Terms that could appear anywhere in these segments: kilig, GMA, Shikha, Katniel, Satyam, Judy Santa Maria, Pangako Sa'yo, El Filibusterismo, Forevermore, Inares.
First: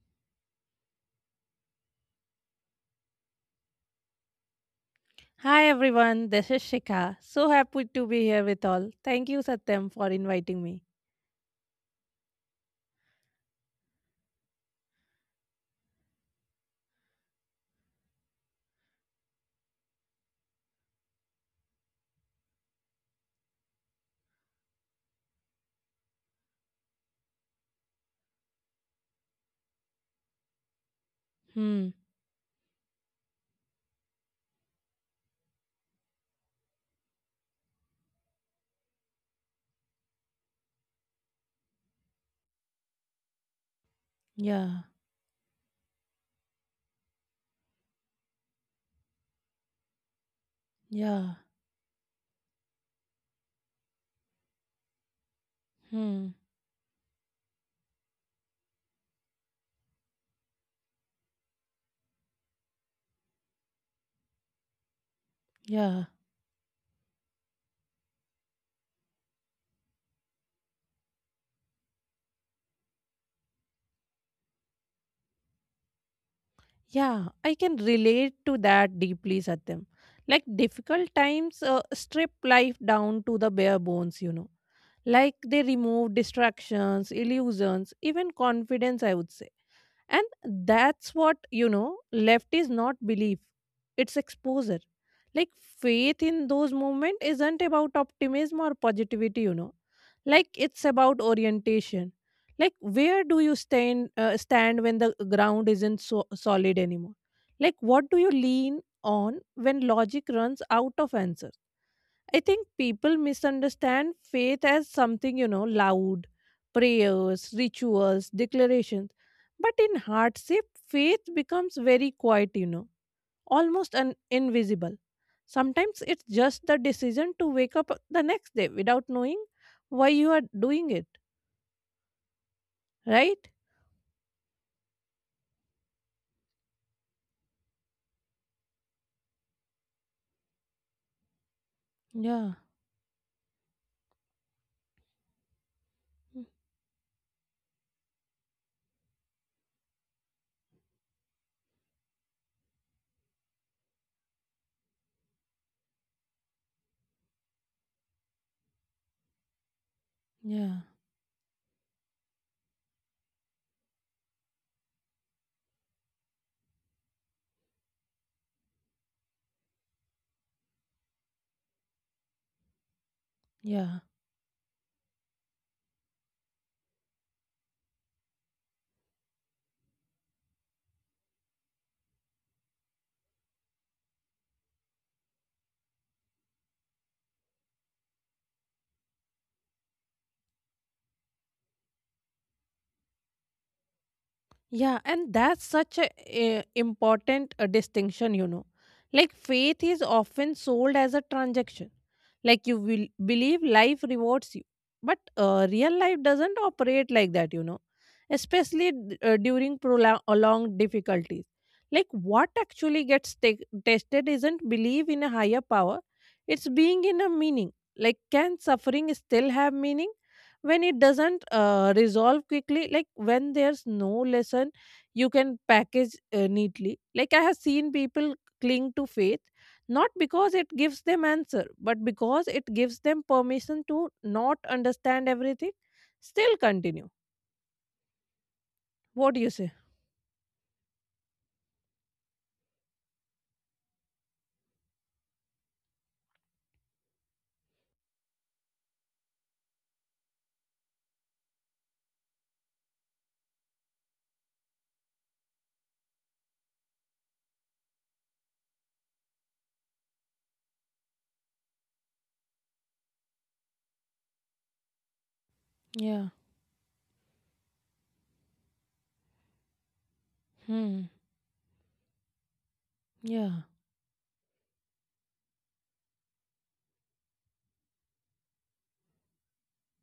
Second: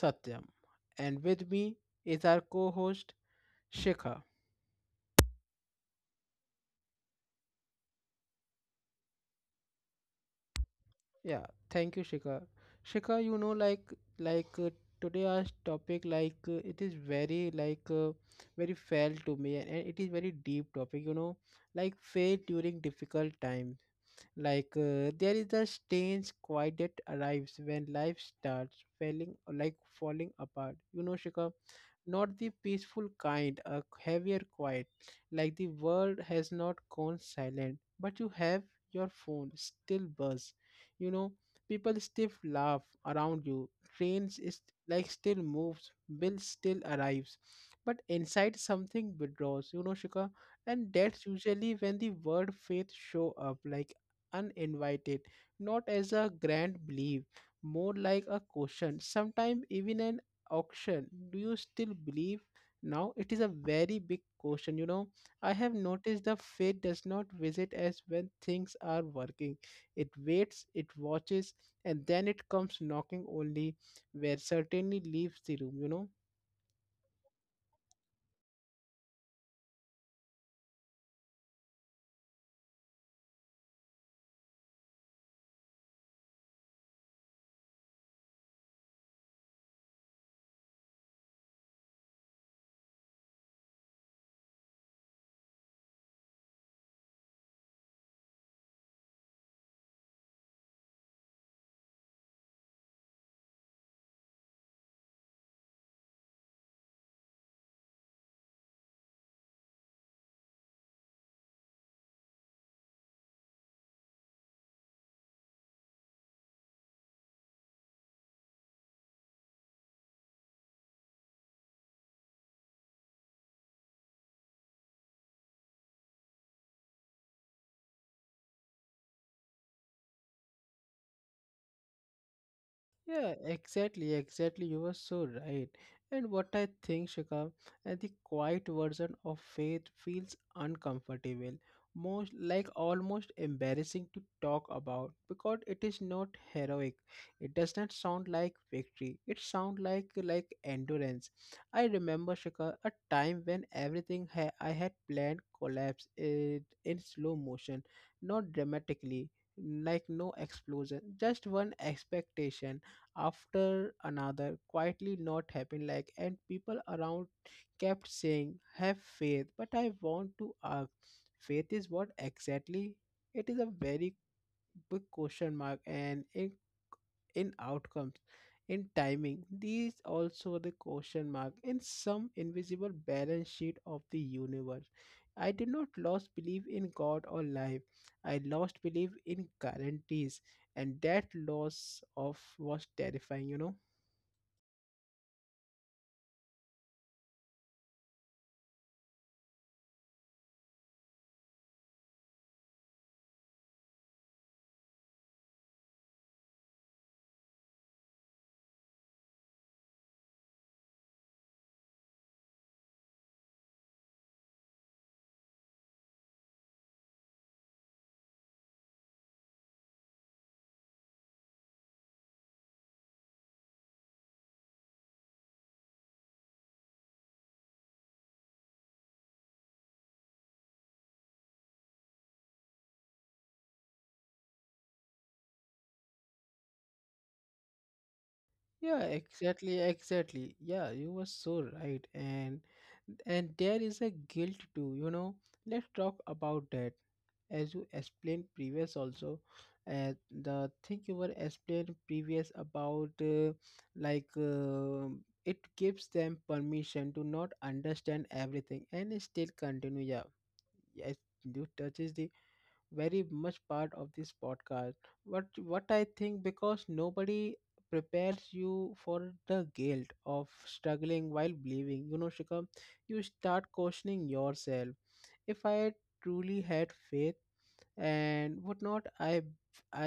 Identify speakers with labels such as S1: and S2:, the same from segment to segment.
S1: Satyam, and with me is our co-host Shikha.
S2: Hi everyone, this is Shikha. So happy to be here with all. Thank you, Satyam, for inviting me.
S1: Yeah, thank you, Shikha. Shikha, like today our topic like it is very like very felt to me, and it is very deep topic. Like faith during difficult times. Like there is a strange quiet that arrives when life starts falling, like falling apart. Shikha,
S2: Hmm.
S1: not the peaceful kind, a heavier quiet, like the world has not gone silent, but you have your phone still buzz. You know, people still laugh around you, trains is
S2: Yeah.
S1: like still moves, bill still arrives, but inside something withdraws. Shika, and that's
S2: Yeah.
S1: usually when the word faith show up, like uninvited, not as a
S2: Hmm.
S1: grand belief, more like a question, sometimes even an auction. Do you still believe? Now it is a very big question. I have
S2: Yeah.
S1: noticed the faith does not visit as when things are working. It waits, it watches, and then it comes knocking only where certainly leaves the room.
S2: Yeah. I can relate to that deeply, Satyam. Like difficult times strip life down to the bare bones. Like they remove distractions, illusions, even confidence, I would say. And that's what, left is not belief. It's exposure. Like faith in those moments isn't about optimism or positivity. Like it's about orientation. Like where do you stand when the ground isn't so solid anymore. Like what do you lean on when logic runs out of answers. I think people misunderstand faith as something loud, prayers, rituals, declarations. But in hardship, faith becomes very quiet, almost invisible. Sometimes it's just the decision to wake up the next day without knowing why you are doing it,
S1: Yeah,
S2: right?
S1: exactly, exactly. You were so right. And what I think, Shikha, the quiet version of faith feels uncomfortable, most
S2: Yeah,
S1: like almost embarrassing to talk about because it is not heroic. It does not sound like victory. It sounds like endurance. I remember, Shikha, a time when everything I had planned collapsed it in slow motion, not dramatically, like no
S2: yeah,
S1: explosion, just one expectation after another quietly not happen, like, and people around kept saying have faith. But I want to ask, faith is what exactly? It is a
S2: yeah.
S1: very big question mark, and in outcomes, in timing, these also the question mark in some invisible balance sheet of the universe. I did not lost belief in God or life, I lost belief in guarantees, and that loss of was terrifying.
S2: Yeah, and that's such a, important distinction, Like faith is often sold as a transaction. Like you will believe life rewards you. But real life doesn't operate like that. Especially during prolonged difficulties. Like what actually gets tested isn't belief in a higher power, it's being in a meaning. Like can suffering still have meaning when it doesn't resolve quickly? Like when there's no lesson you can package neatly, like I have seen people cling to faith, not because it gives them answer, but because it gives them permission to not understand everything, still continue.
S1: Yeah,
S2: What do you say?
S1: exactly, exactly. Yeah, you were so right. And there is a guilt too. Let's talk about that. As you explained previous also, uh, the thing you were explained previous about like it gives them permission to not understand everything and still continue. Yeah, yes, you touches the very much part of this podcast. What I
S2: Yeah.
S1: think because nobody prepares you for the guilt of
S2: Hmm.
S1: struggling while believing. Shikha, you
S2: Yeah,
S1: start questioning yourself. If I truly had faith and whatnot, i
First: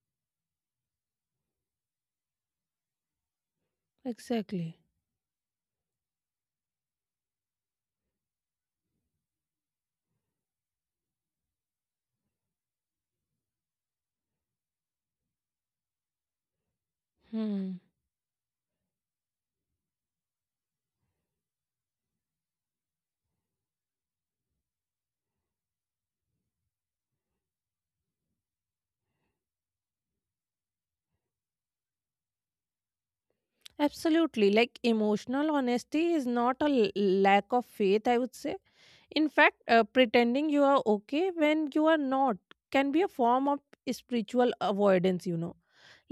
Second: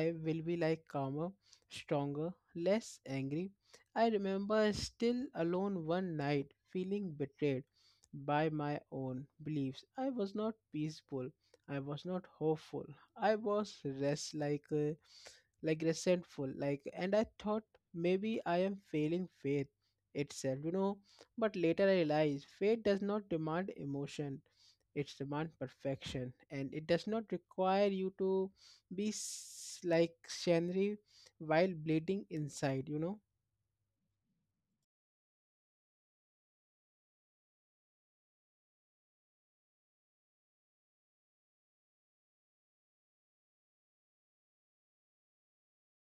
S1: i will be like calmer, stronger, less angry. I remember
S2: exactly.
S1: still alone one night feeling betrayed by my own beliefs. I was not peaceful, I was not hopeful, I was rest like resentful, and I thought
S2: Hmm.
S1: maybe I am failing faith itself. But later I realized faith does not demand emotion, it's demand perfection, and it does not require you to be like scenery while bleeding inside.
S2: Absolutely. Like emotional honesty is not a lack of faith, I would say. In fact, pretending you are okay when you are not can be a form of spiritual avoidance, you know.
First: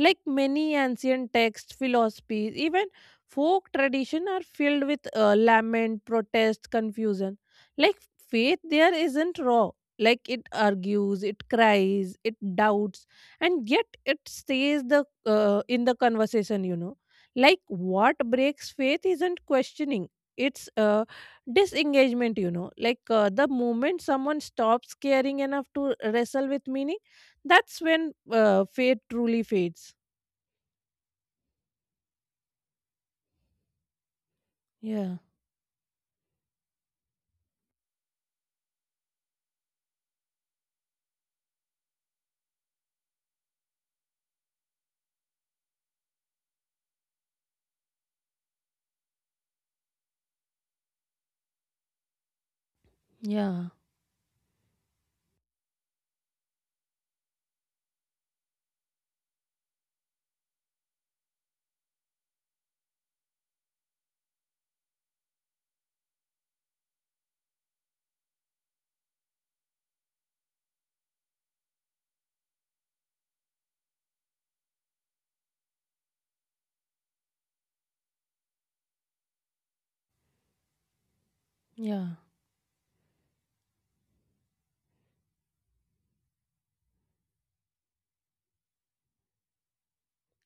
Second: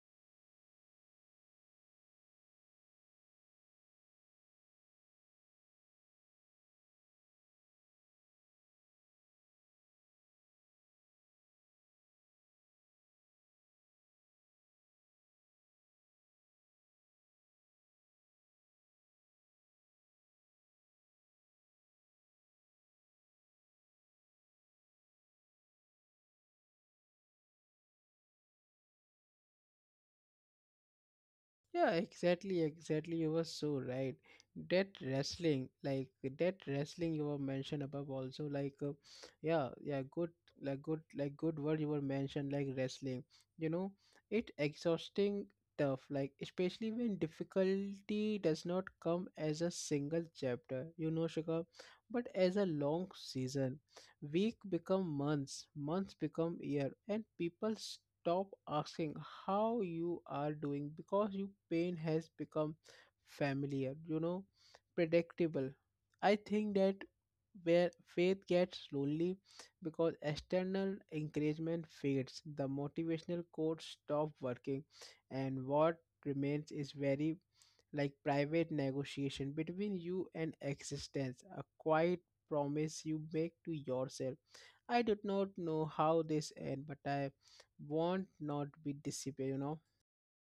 S2: Like many ancient texts, philosophies, even folk tradition are filled with lament, protest, confusion. Like faith there isn't raw. Like it argues, it cries, it doubts, and yet it stays the in the conversation, you know. Like what breaks faith isn't questioning. It's disengagement, you know. Like the moment someone stops caring enough to wrestle with meaning, that's when faith truly fades.
S1: Yeah, exactly, exactly. You were so right. That
S2: Yeah.
S1: wrestling, that wrestling you were mentioned above also, yeah, yeah, good word you were mentioned, like, wrestling. You know, it exhausting tough, like especially when difficulty does not come as a single chapter, Shikha, but as a long
S2: Yeah.
S1: season. Week become months, months become year, and people stop asking how you are doing because your pain has become familiar, predictable. I think that where faith gets lonely because external encouragement fades, the motivational quotes stop working, and what remains is very like private negotiation between you and existence, a
S2: Yeah.
S1: quiet promise you make to yourself. I do not know how this end, but I won't not be disappear.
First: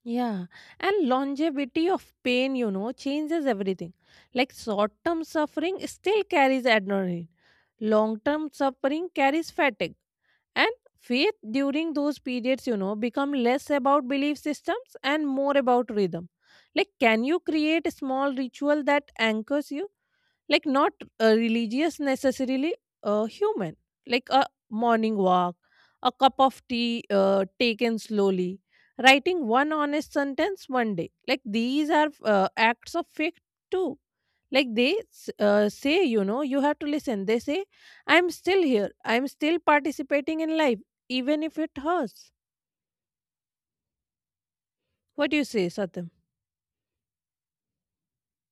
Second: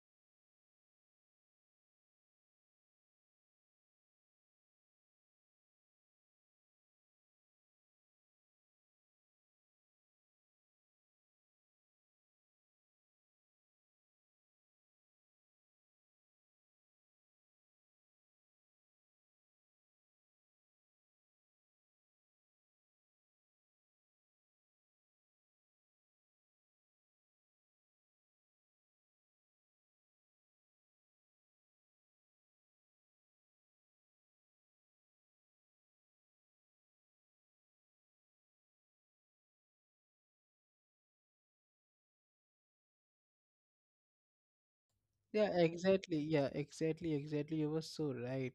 S2: Yeah, and longevity of pain changes everything. Like short term suffering still carries adrenaline, long term suffering carries fatigue. And faith during those periods, become less about belief systems and more about rhythm. Like, can you create a small ritual that anchors you? Like not religious necessarily, human, like a morning walk, a cup of tea taken slowly, writing one honest sentence one day. Like these are acts of faith too. Like they say, you know, you have to listen. They say, I'm still here, I'm still participating in life, even if it hurts. What do you
S1: Yeah,
S2: say, Satyam?
S1: exactly. Yeah, exactly, exactly. You were so right.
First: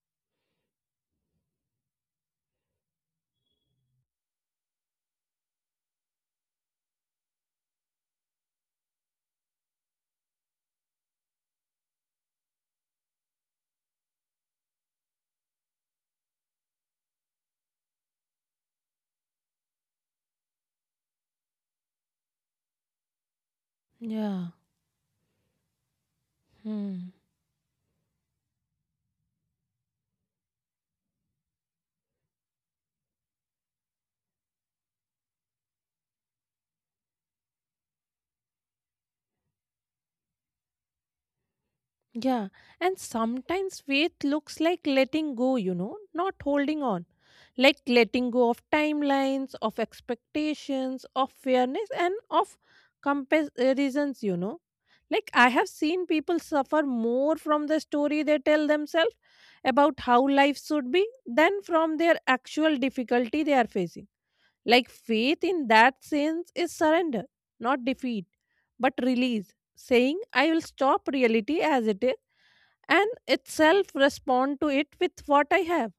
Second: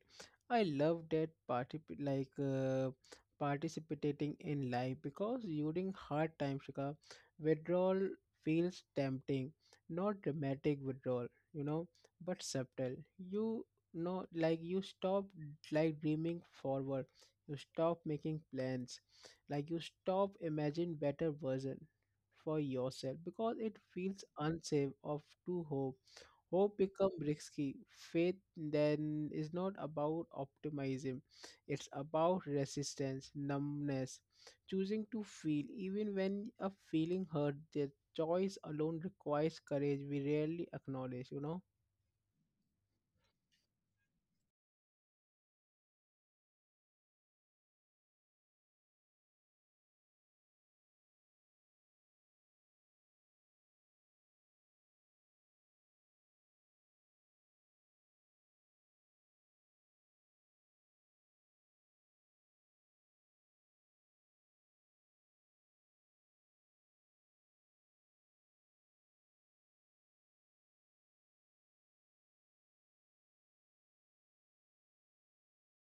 S1: I love that party, participating in life because during hard times, Shika, withdrawal feels tempting, not dramatic withdrawal, you know, but subtle. Like you stop like dreaming forward. You stop making plans. Like you stop imagine better version for yourself because it feels
S2: Yeah.
S1: unsafe of to hope. Hope become
S2: Hmm.
S1: risky. Faith then is not about optimism. It's about resistance, numbness, choosing to feel even when a feeling hurt. The choice alone requires courage we rarely acknowledge.
S2: Yeah, and sometimes faith looks like letting go, you know, not holding on. Like letting go of timelines, of expectations, of fairness, and of comparisons. Like I have seen people suffer more from the story they tell themselves about how life should be than from their actual difficulty they are facing. Like faith in that sense is surrender, not defeat, but release, saying, I will stop reality as it is and itself respond to it with what I have.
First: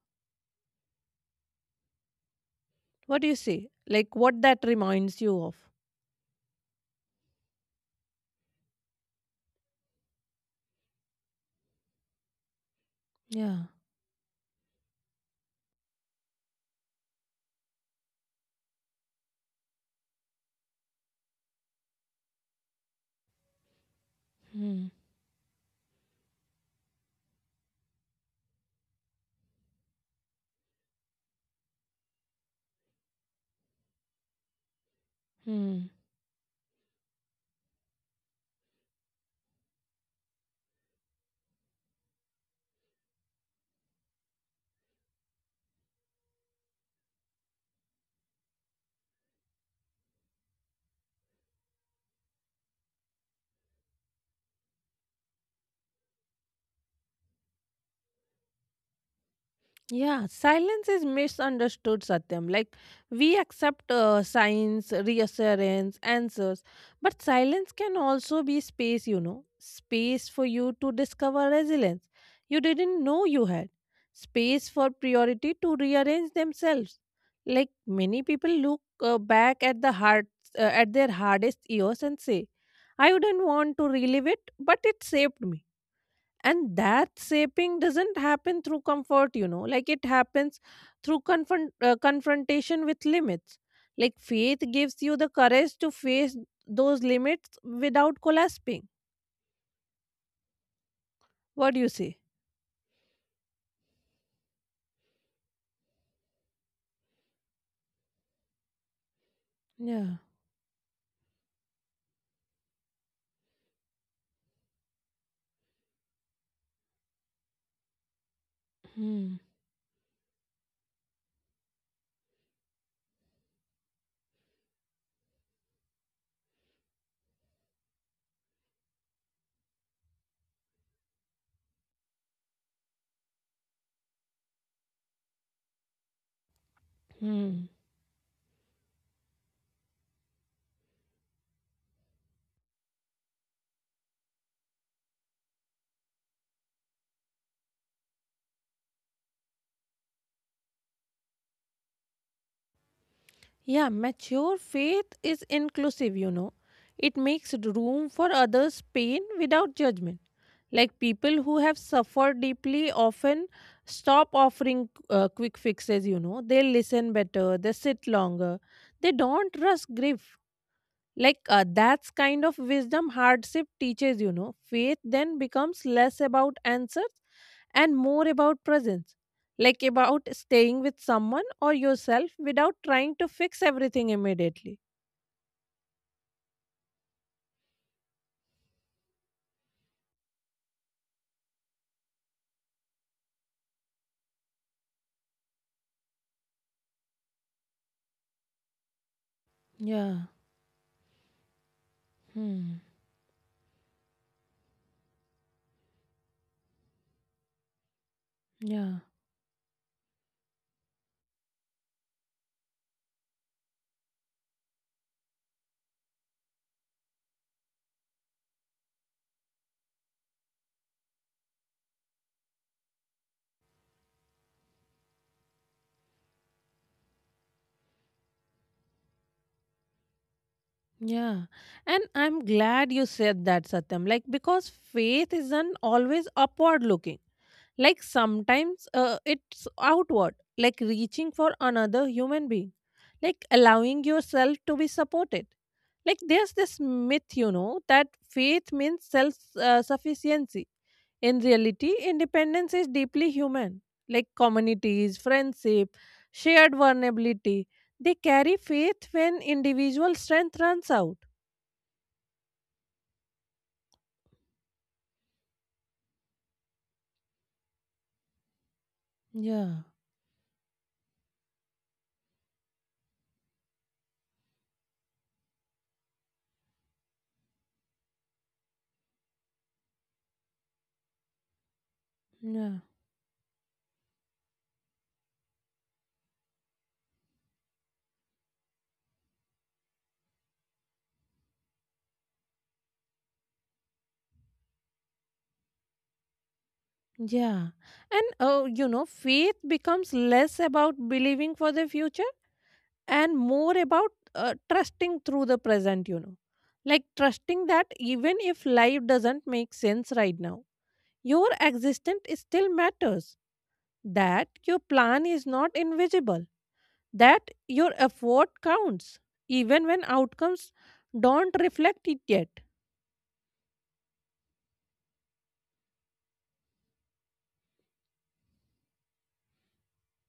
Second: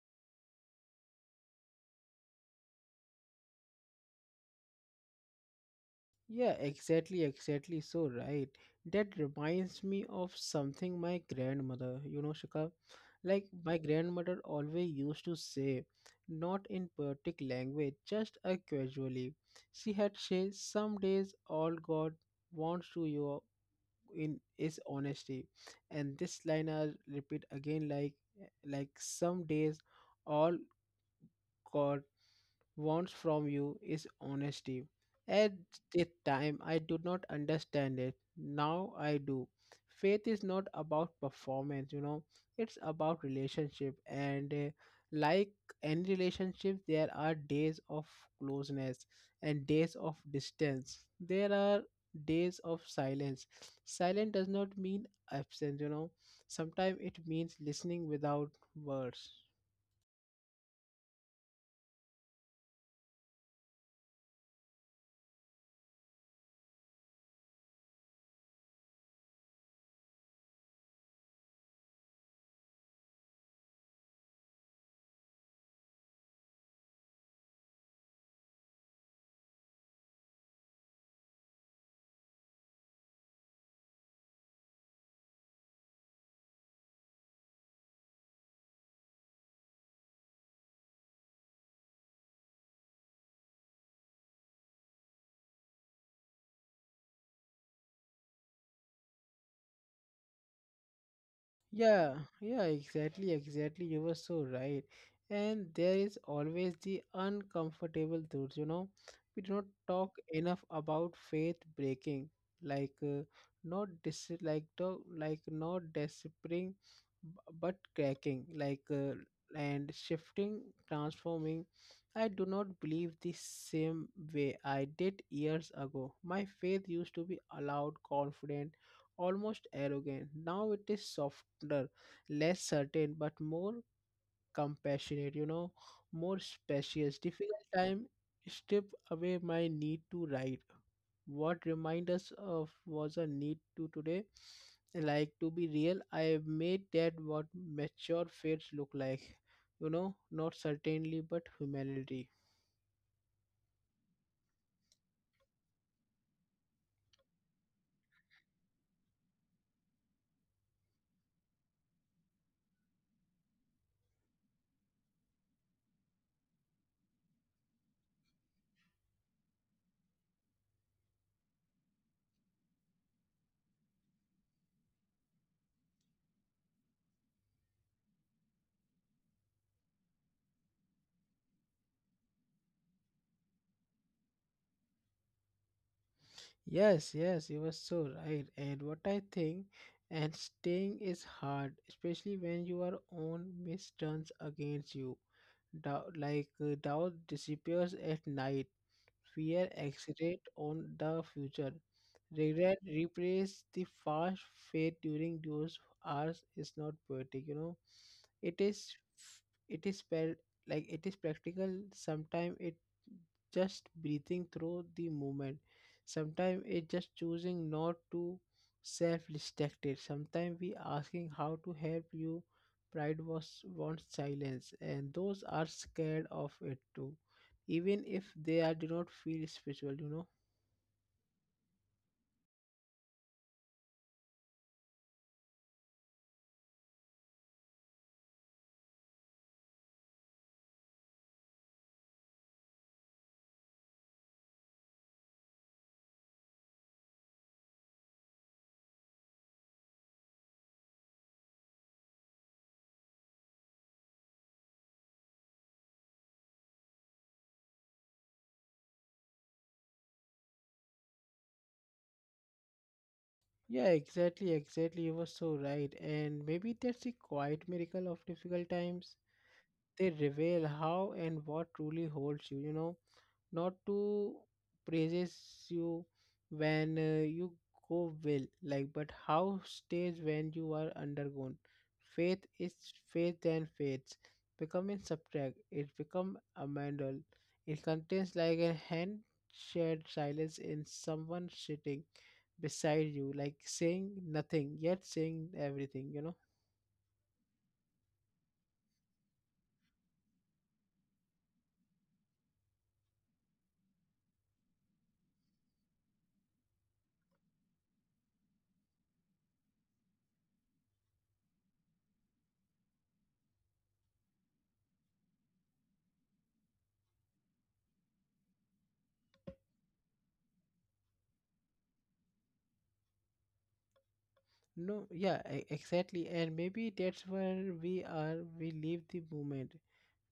S2: What do you say? Like what that reminds you of?
S1: Yeah, exactly, exactly. So right. That reminds me of something my grandmother, Shika, like
S2: Yeah.
S1: my grandmother always used to say, not in perfect language, just casually. She had said, "Some days all God wants to you in is
S2: Hmm.
S1: honesty," and this line I repeat again, like some days all God wants from you is honesty. At
S2: Hmm.
S1: the time, I do not understand it. Now I do. Faith is not about performance, it's about relationship. And like any relationship, there are days of closeness and days of distance. There are days of silence. Silence does not mean absence, sometimes it means listening without words.
S2: Yeah, silence is misunderstood, Satyam. Like, we accept signs, reassurance, answers, but silence can also be space, you know, space for you to discover resilience you didn't know you had, space for priority to rearrange themselves. Like, many people look back at the heart, at their hardest years and say, I wouldn't want to relive it, but it saved me. And that shaping doesn't happen through comfort, you know. Like it happens through confrontation with limits. Like faith gives you the courage to face those limits without collapsing. What do you
S1: Yeah,
S2: say?
S1: yeah, exactly, exactly. You were so right. And there is always the uncomfortable truth. We do not talk
S2: Yeah.
S1: enough about faith breaking, like uh, not dis like to like not despairing, b- but cracking,
S2: Hmm.
S1: and shifting, transforming. I do not believe the same way I did years ago. My faith used to be allowed, confident, almost arrogant. Now it is softer, less certain, but more compassionate, more spacious. Difficult
S2: Hmm.
S1: time strip away my need to write. What remind us of was a need to today. Like to be real, I have made that what mature faiths look like. Not certainly but humanity.
S2: Yeah, mature faith is inclusive, you know. It makes room for others' pain without judgment. Like people who have suffered deeply often stop offering quick fixes, you know. They listen better, they sit longer, they don't rush grief. Like that's kind of wisdom hardship teaches, you know. Faith then becomes less about answers and more about presence, like about staying with someone or yourself without trying to fix everything immediately.
S1: Yes, yes, you were so right. And what I think, and staying is hard, especially when your own miss turns against you. Doubt, doubt disappears at night. Fear
S2: Yeah.
S1: accelerate on the future.
S2: Hmm.
S1: Regret replace the fast fate during those hours is not poetic. It is
S2: Yeah.
S1: it is spelled like it is practical. Sometimes it just breathing through the moment. Sometimes it just choosing not to self-destruct it. Sometimes we asking how to help you. Pride was wants silence, and those are scared of it too even if they are, do not feel spiritual.
S2: Yeah. And I'm glad you said that, Satyam. Like, because faith isn't always upward looking. Like, sometimes it's outward, like reaching for another human being, like allowing yourself to be supported. Like, there's this myth, you know, that faith means self sufficiency. In reality, independence is deeply human, like communities, friendship, shared vulnerability. They carry faith when individual strength runs out.
S1: Yeah, exactly, exactly. You were so right. And maybe that's the quiet miracle of difficult times.
S2: Yeah.
S1: They reveal how and what truly holds you, you know. Not to praises you when you go well like but how stays when you are undergone. faith is
S2: Yeah.
S1: faith and faith become in subtract, it become a mandal. It contains like a hand shared silence in someone sitting beside you like saying nothing yet saying everything.
S2: Yeah. And faith becomes less about believing for the future and more about trusting through the present, you know. Like trusting that even if life doesn't make sense right now, your existence still matters, that your plan is not invisible, that your effort counts even when outcomes don't reflect it yet.
S1: No, yeah, exactly, and maybe that's where we leave the moment,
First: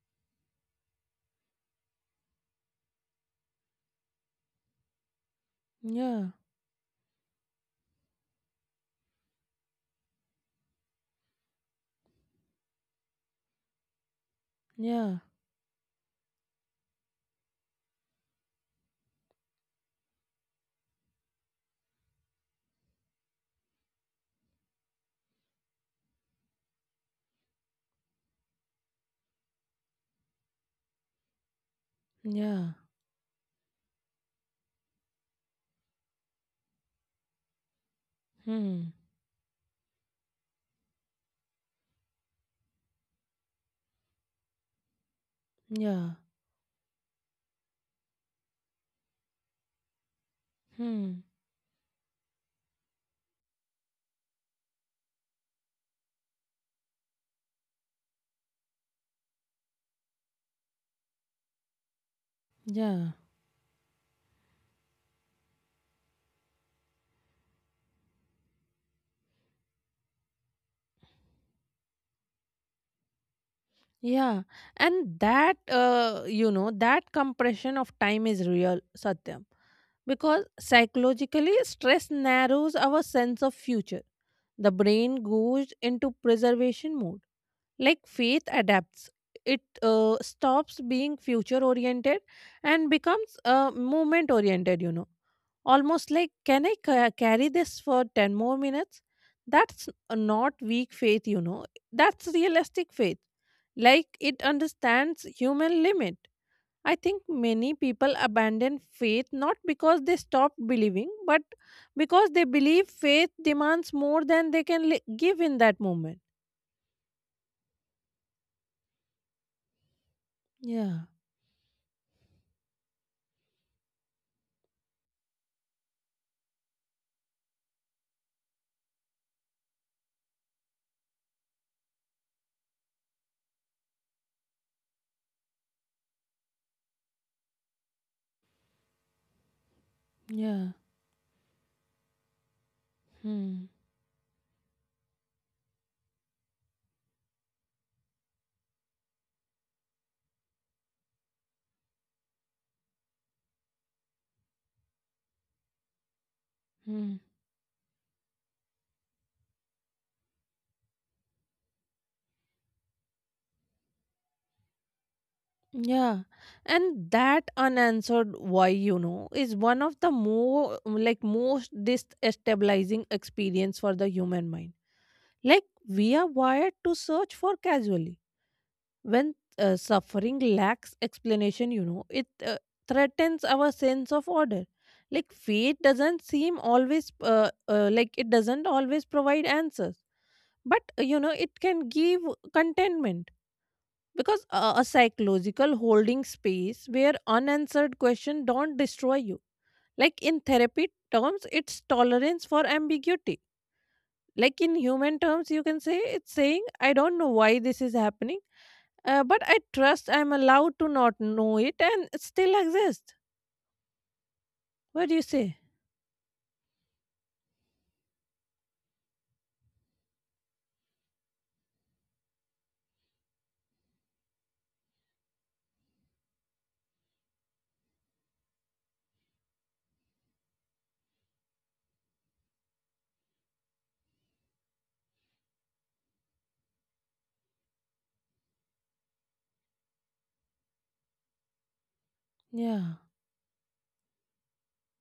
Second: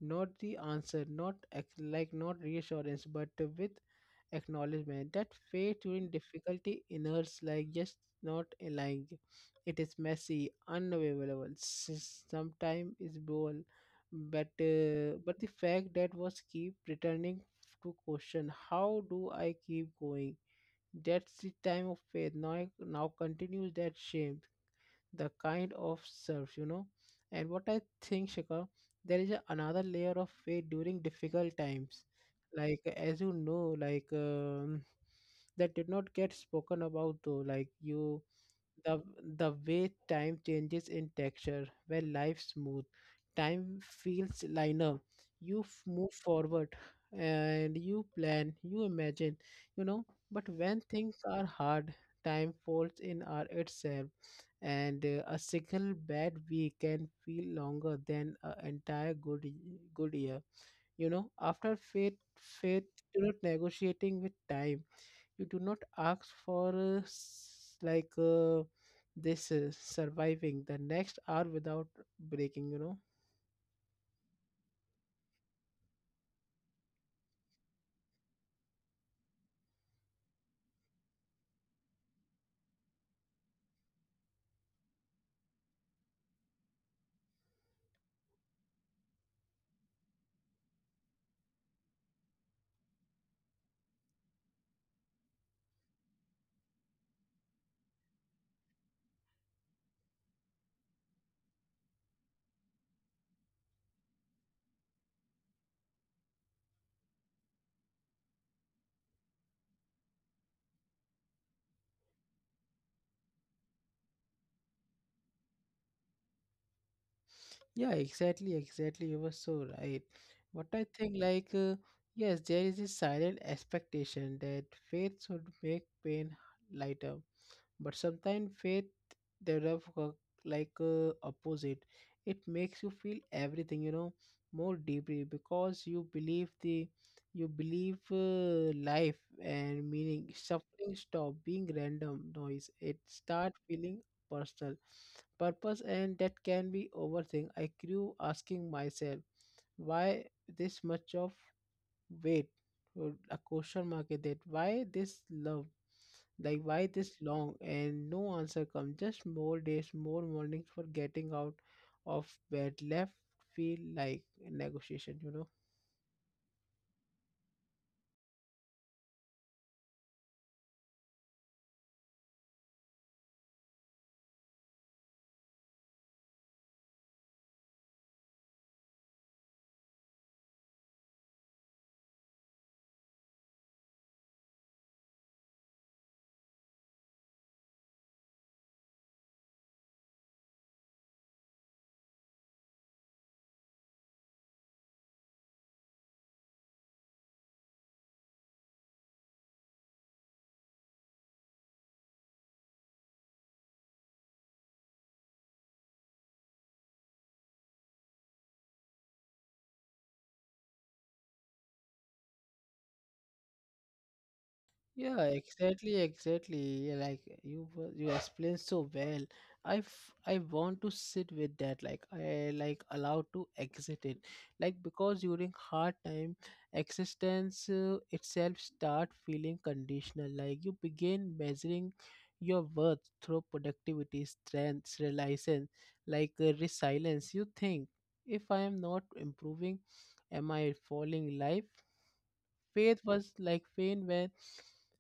S1: not the answer, not ac- like not reassurance, but with acknowledgement that faith during
S2: Yeah.
S1: difficulty inerts like just not lying. It is messy, unavailable, sometimes is bold, but
S2: Yeah.
S1: uh, but the fact that was keep returning to question, how do I keep going? That's the time of faith. Now continues that shame the kind of serves. And what I think, Shikha, there is another layer of faith during difficult times.
S2: Yeah.
S1: Like as you know, that did not get spoken about though. Like you
S2: Hmm.
S1: the the way time changes in texture where life smooth time feels liner, you
S2: Yeah.
S1: move forward, and you plan, you imagine you know but when things
S2: Hmm.
S1: are hard time folds in our itself, and a single bad week can feel longer than an entire good year. After fate,
S2: Yeah.
S1: negotiating with time, you do not ask for like this surviving the next hour without breaking.
S2: Yeah, and that you know that compression of time is real, Satyam, because psychologically stress narrows our sense of future. The brain goes into preservation mode. Like faith adapts, it stops being future oriented and becomes movement oriented. You know, almost like, can I carry this for ten more minutes? That's not weak faith. You know, that's realistic faith. Like it understands human limit. I think many people abandon faith not because they stopped believing, but because they believe faith demands more than they can give in that moment.
S1: Yeah, exactly, exactly. You were so right. What I
S2: Yeah.
S1: think yes there is a silent expectation that faith should make pain lighter, but sometimes faith they have like opposite, it makes you feel everything more deeply because you believe the you believe life and meaning
S2: Yeah.
S1: suffering stop being random noise. It start
S2: Hmm.
S1: feeling personal purpose, and that can be overthink. I grew asking myself why this much of wait, a question mark, is that why this love, like why this
S2: Hmm.
S1: long, and no answer comes, just more days, more mornings for getting out of bed left feel like a negotiation.
S2: Yeah. And that unanswered why, you know, is one of the more like most destabilizing experience for the human mind. Like we are wired to search for casually. When suffering lacks explanation, you know, it threatens our sense of order. Like fate doesn't seem always, like it doesn't always provide answers. But you know, it can give contentment, because a psychological holding space where unanswered questions don't destroy you. Like in therapy terms, it's tolerance for ambiguity. Like in human terms, you can say it's saying, I don't know why this is happening, but I trust I'm allowed to not know it and still exist. What do you
S1: Yeah,
S2: say?
S1: exactly, exactly. Yeah, like you, you explained so well. I, I want to sit with that. Like I like allowed to exit it. Like because during hard time, existence itself start feeling conditional. Like you begin measuring your worth through productivity, strength, resilience, like resilience. You think if I am not improving, am I falling life?
S2: Yeah.
S1: Faith was like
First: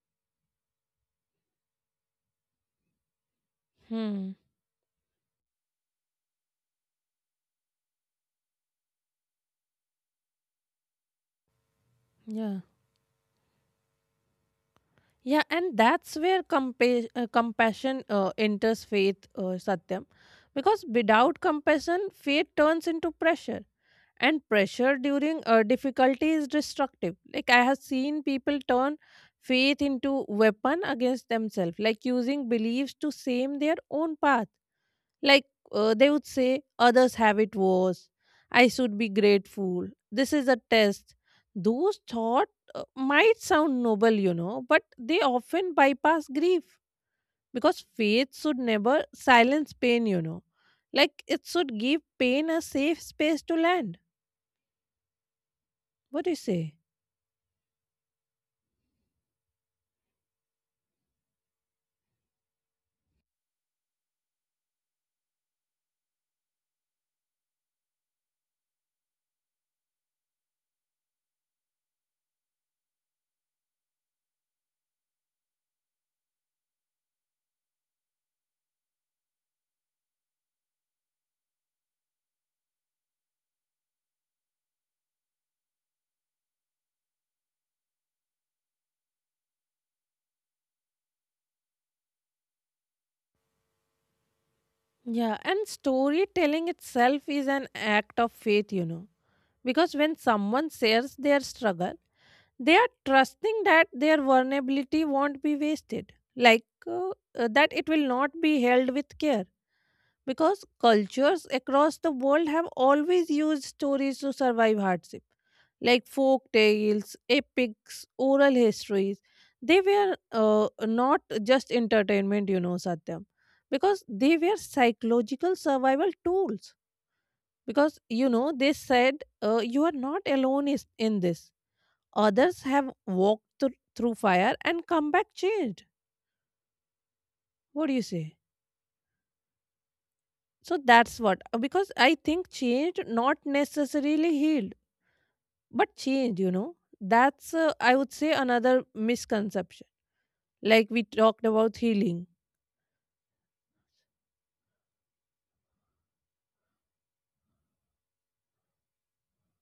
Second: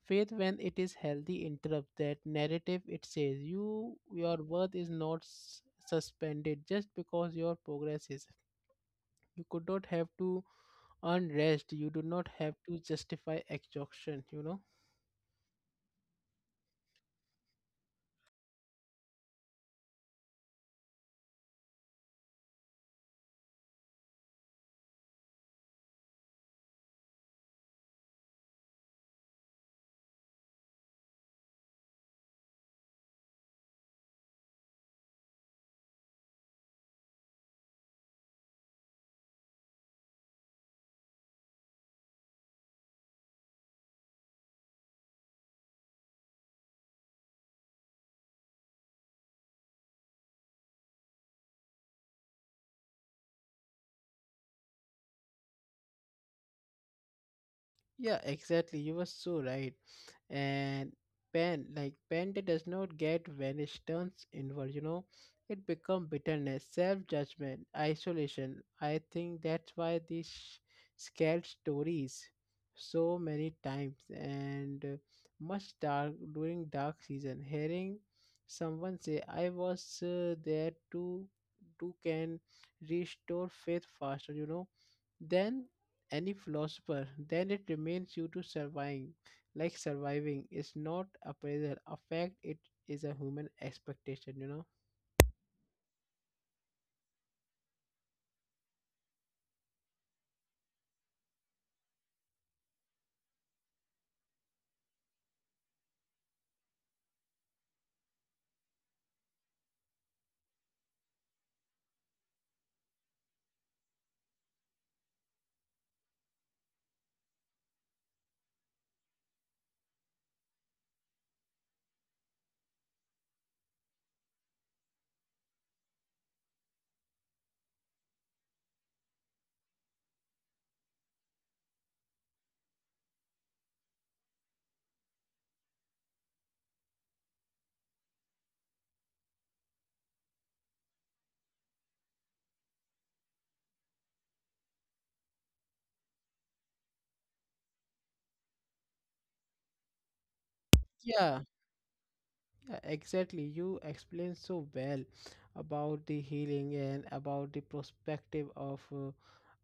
S1: faith when it is healthy interrupt that narrative, it says you
S2: Hmm.
S1: your worth is not suspended just because your progress is you could not have to earn rest, you do not have
S2: Yeah.
S1: to justify exhaustion.
S2: Yeah, and that's where compassion enters faith, Satyam. Because without compassion, faith turns into pressure. And pressure during difficulty is destructive. Like I have seen people turn faith into weapon against themselves, like using beliefs to shame their own path. Like they would say, others have it worse, I should be grateful, this is a test. Those thoughts might sound noble, you know, but they often bypass grief, because faith should never silence pain, you know. Like it should give pain a safe space to land. What do you say?
S1: Yeah, exactly. You were so right. And pen like panda does not get when it turns inward, you know. It becomes bitterness, self-judgment, isolation. I think that's why scared stories so many times and much dark during dark season. Hearing someone say, "I was there too," too can restore faith faster, you know. Then any philosopher, then it remains you to surviving. Like surviving is not a pressure, a fact, it is a human expectation, you know?
S2: Yeah, and storytelling itself is an act of faith, you know, because when someone shares their struggle, they are trusting that their vulnerability won't be wasted, like that it will not be held with care, because cultures across the world have always used stories to survive hardship, like folk tales, epics, oral histories. They were not just entertainment, you know, Satyam, because they were psychological survival tools. Because, you know, they said, you are not alone in this. Others have walked through fire and come back changed. What do you say? So that's what, because I think change, not necessarily healed. But change, you know, that's, I would say, another misconception. Like we
S1: Yeah.
S2: talked about healing.
S1: Yeah, exactly. You explained so well about the healing and about the perspective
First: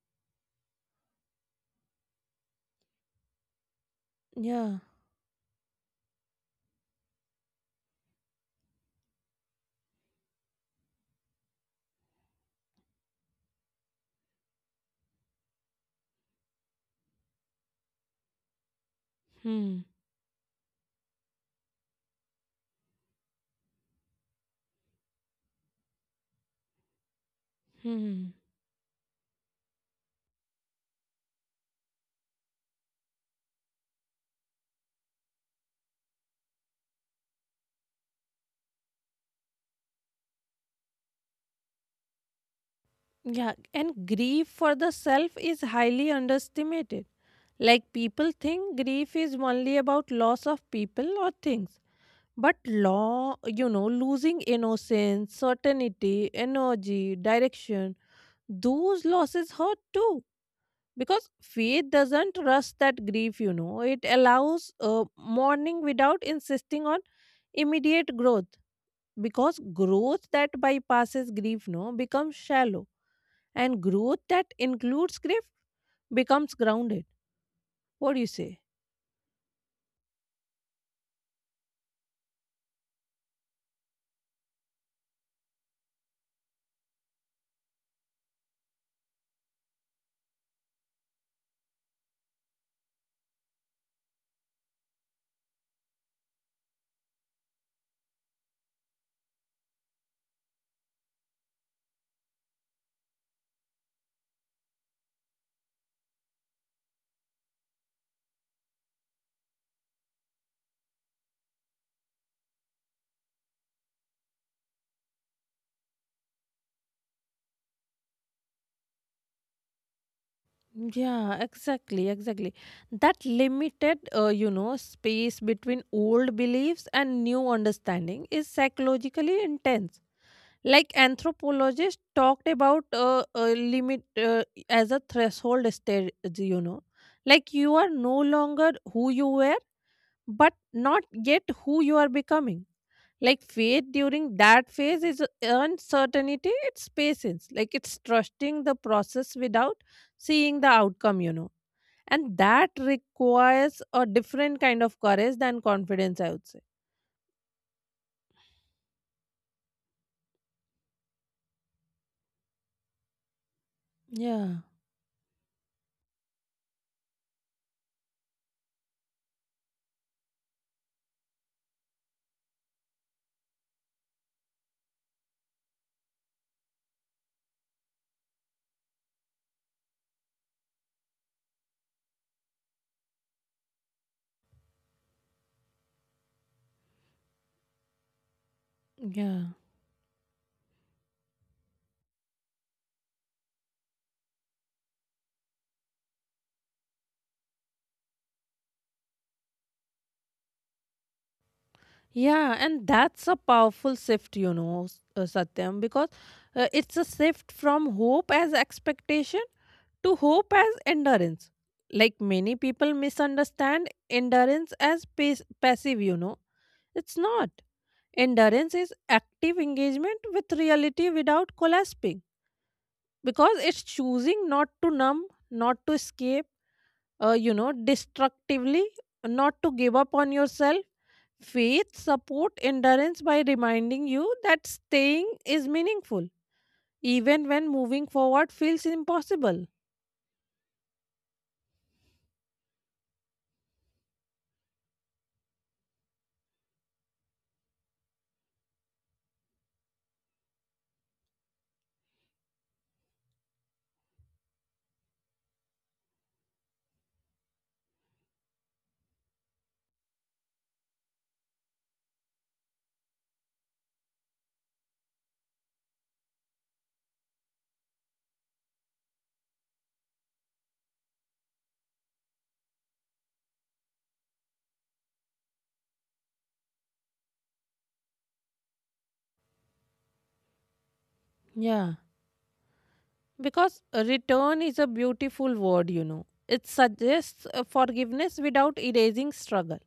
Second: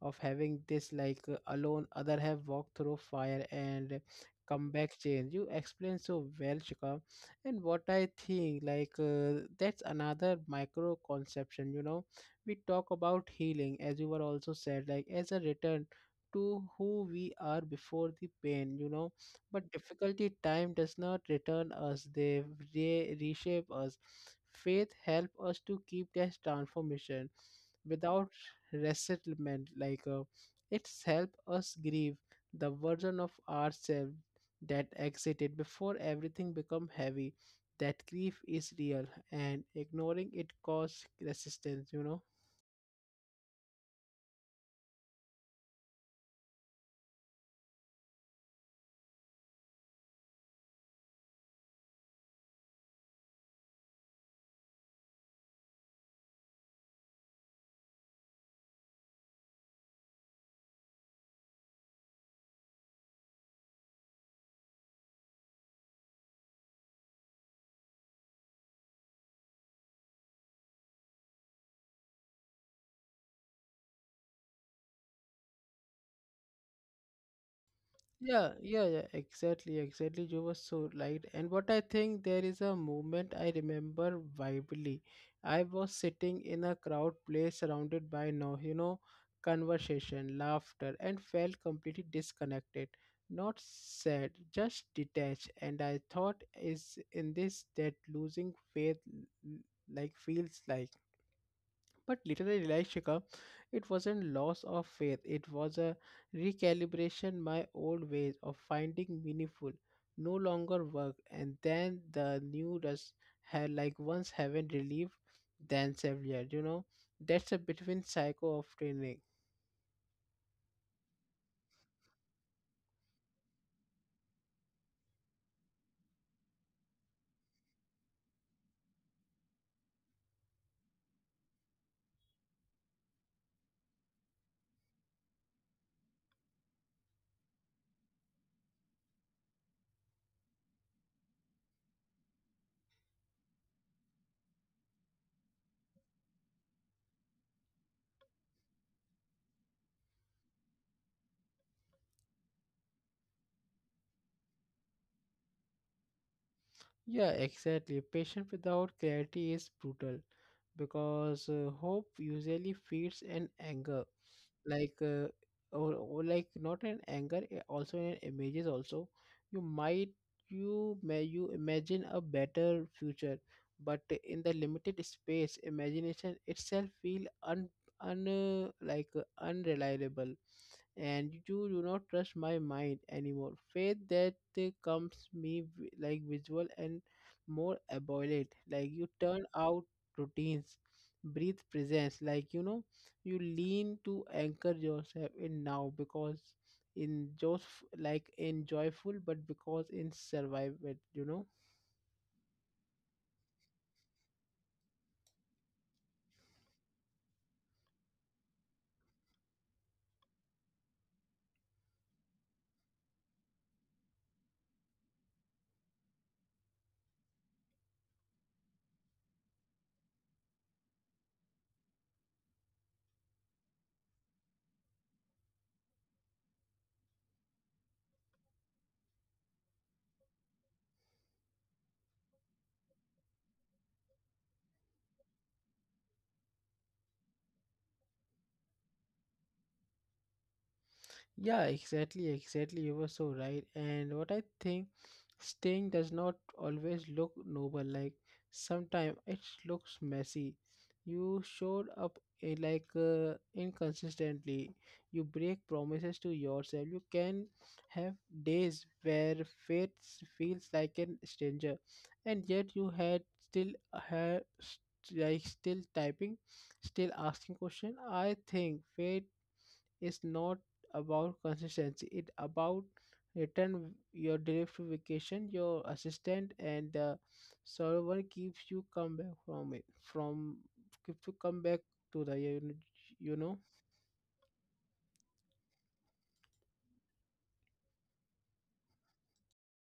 S1: of having this like alone other have walked through fire and come
S2: Yeah.
S1: back change. You explained so well, Shikha. And what I think like that's another micro conception, you know. We talk about healing as you were also said like as a return to who we are before the pain, you know, but
S2: Hmm.
S1: difficulty time does not return us, they reshape us. Faith help us to keep this transformation without
S2: Hmm.
S1: resentment. Like, it's help us grieve the version of ourselves that exited before everything become heavy. That grief is real, and ignoring it cause resistance. You know.
S2: Yeah. And grief for the self is highly underestimated. Like people think grief is only about loss of people or things. But law, you know, losing innocence, certainty, energy, direction, those losses hurt too, because faith doesn't rush that grief, you know. It allows mourning without insisting on immediate growth, because growth that bypasses grief no becomes shallow, and growth that includes grief becomes grounded. What do you say?
S1: Yeah, yeah, yeah, exactly, exactly. You were so right. And what I think there is a moment I remember vividly. I was sitting in a crowd place surrounded by no, you know, conversation, laughter, and felt completely disconnected. Not sad, just detached. And I thought, is in this that losing faith l- like feels like. But later I realized, Shikha, it wasn't loss of faith. It was a recalibration. My old ways of finding meaningful no longer work, and then the new does had like once haven't relieved than severe. You know, that's a between psycho of training.
S2: Yeah, exactly, exactly. That limited, space between old beliefs and new understanding is psychologically intense. Like anthropologists talked about limit as a threshold stage, you know. Like you are no longer who you were, but not yet who you are becoming. Like faith during that phase is uncertainty, it's patience. Like it's trusting the process without seeing the outcome, you know. And that requires a different kind of courage than confidence, I would say.
S1: Yeah, exactly. Patient without clarity is brutal because hope usually feeds an anger
S2: Yeah.
S1: like or like not in anger also in images also you might you may you imagine a better future but in the limited space imagination itself feel un, un like unreliable and you do not trust my mind anymore. Faith that comes me like visual and more abhorrent. Like you
S2: Yeah.
S1: turn out routines, breathe presence. Like you know, you lean to anchor yourself in now because in just like in joyful, but because in survival. You know.
S2: Yeah, and that's a powerful shift, you know, Satyam, because it's a shift from hope as expectation to hope as endurance. Like many people misunderstand endurance as passive, It's not. Endurance is active engagement with reality without collapsing because it's choosing not to numb, not to escape, destructively, not to give up on yourself. Faith support endurance by reminding you that staying is meaningful even when moving forward feels impossible.
S1: Yeah, exactly, exactly. You were so right. And what I think, staying does not always look noble. Like sometimes it looks messy. You showed up like, inconsistently. You break promises to yourself. You can have days where feels like an stranger, and yet you had still had like still typing, still asking question. I think fate is not about consistency, it about return your vacation, your assistant and the server keeps you come back
S2: Yeah,
S1: to the you, you know.
S2: because return is a beautiful word, It suggests forgiveness without erasing struggle.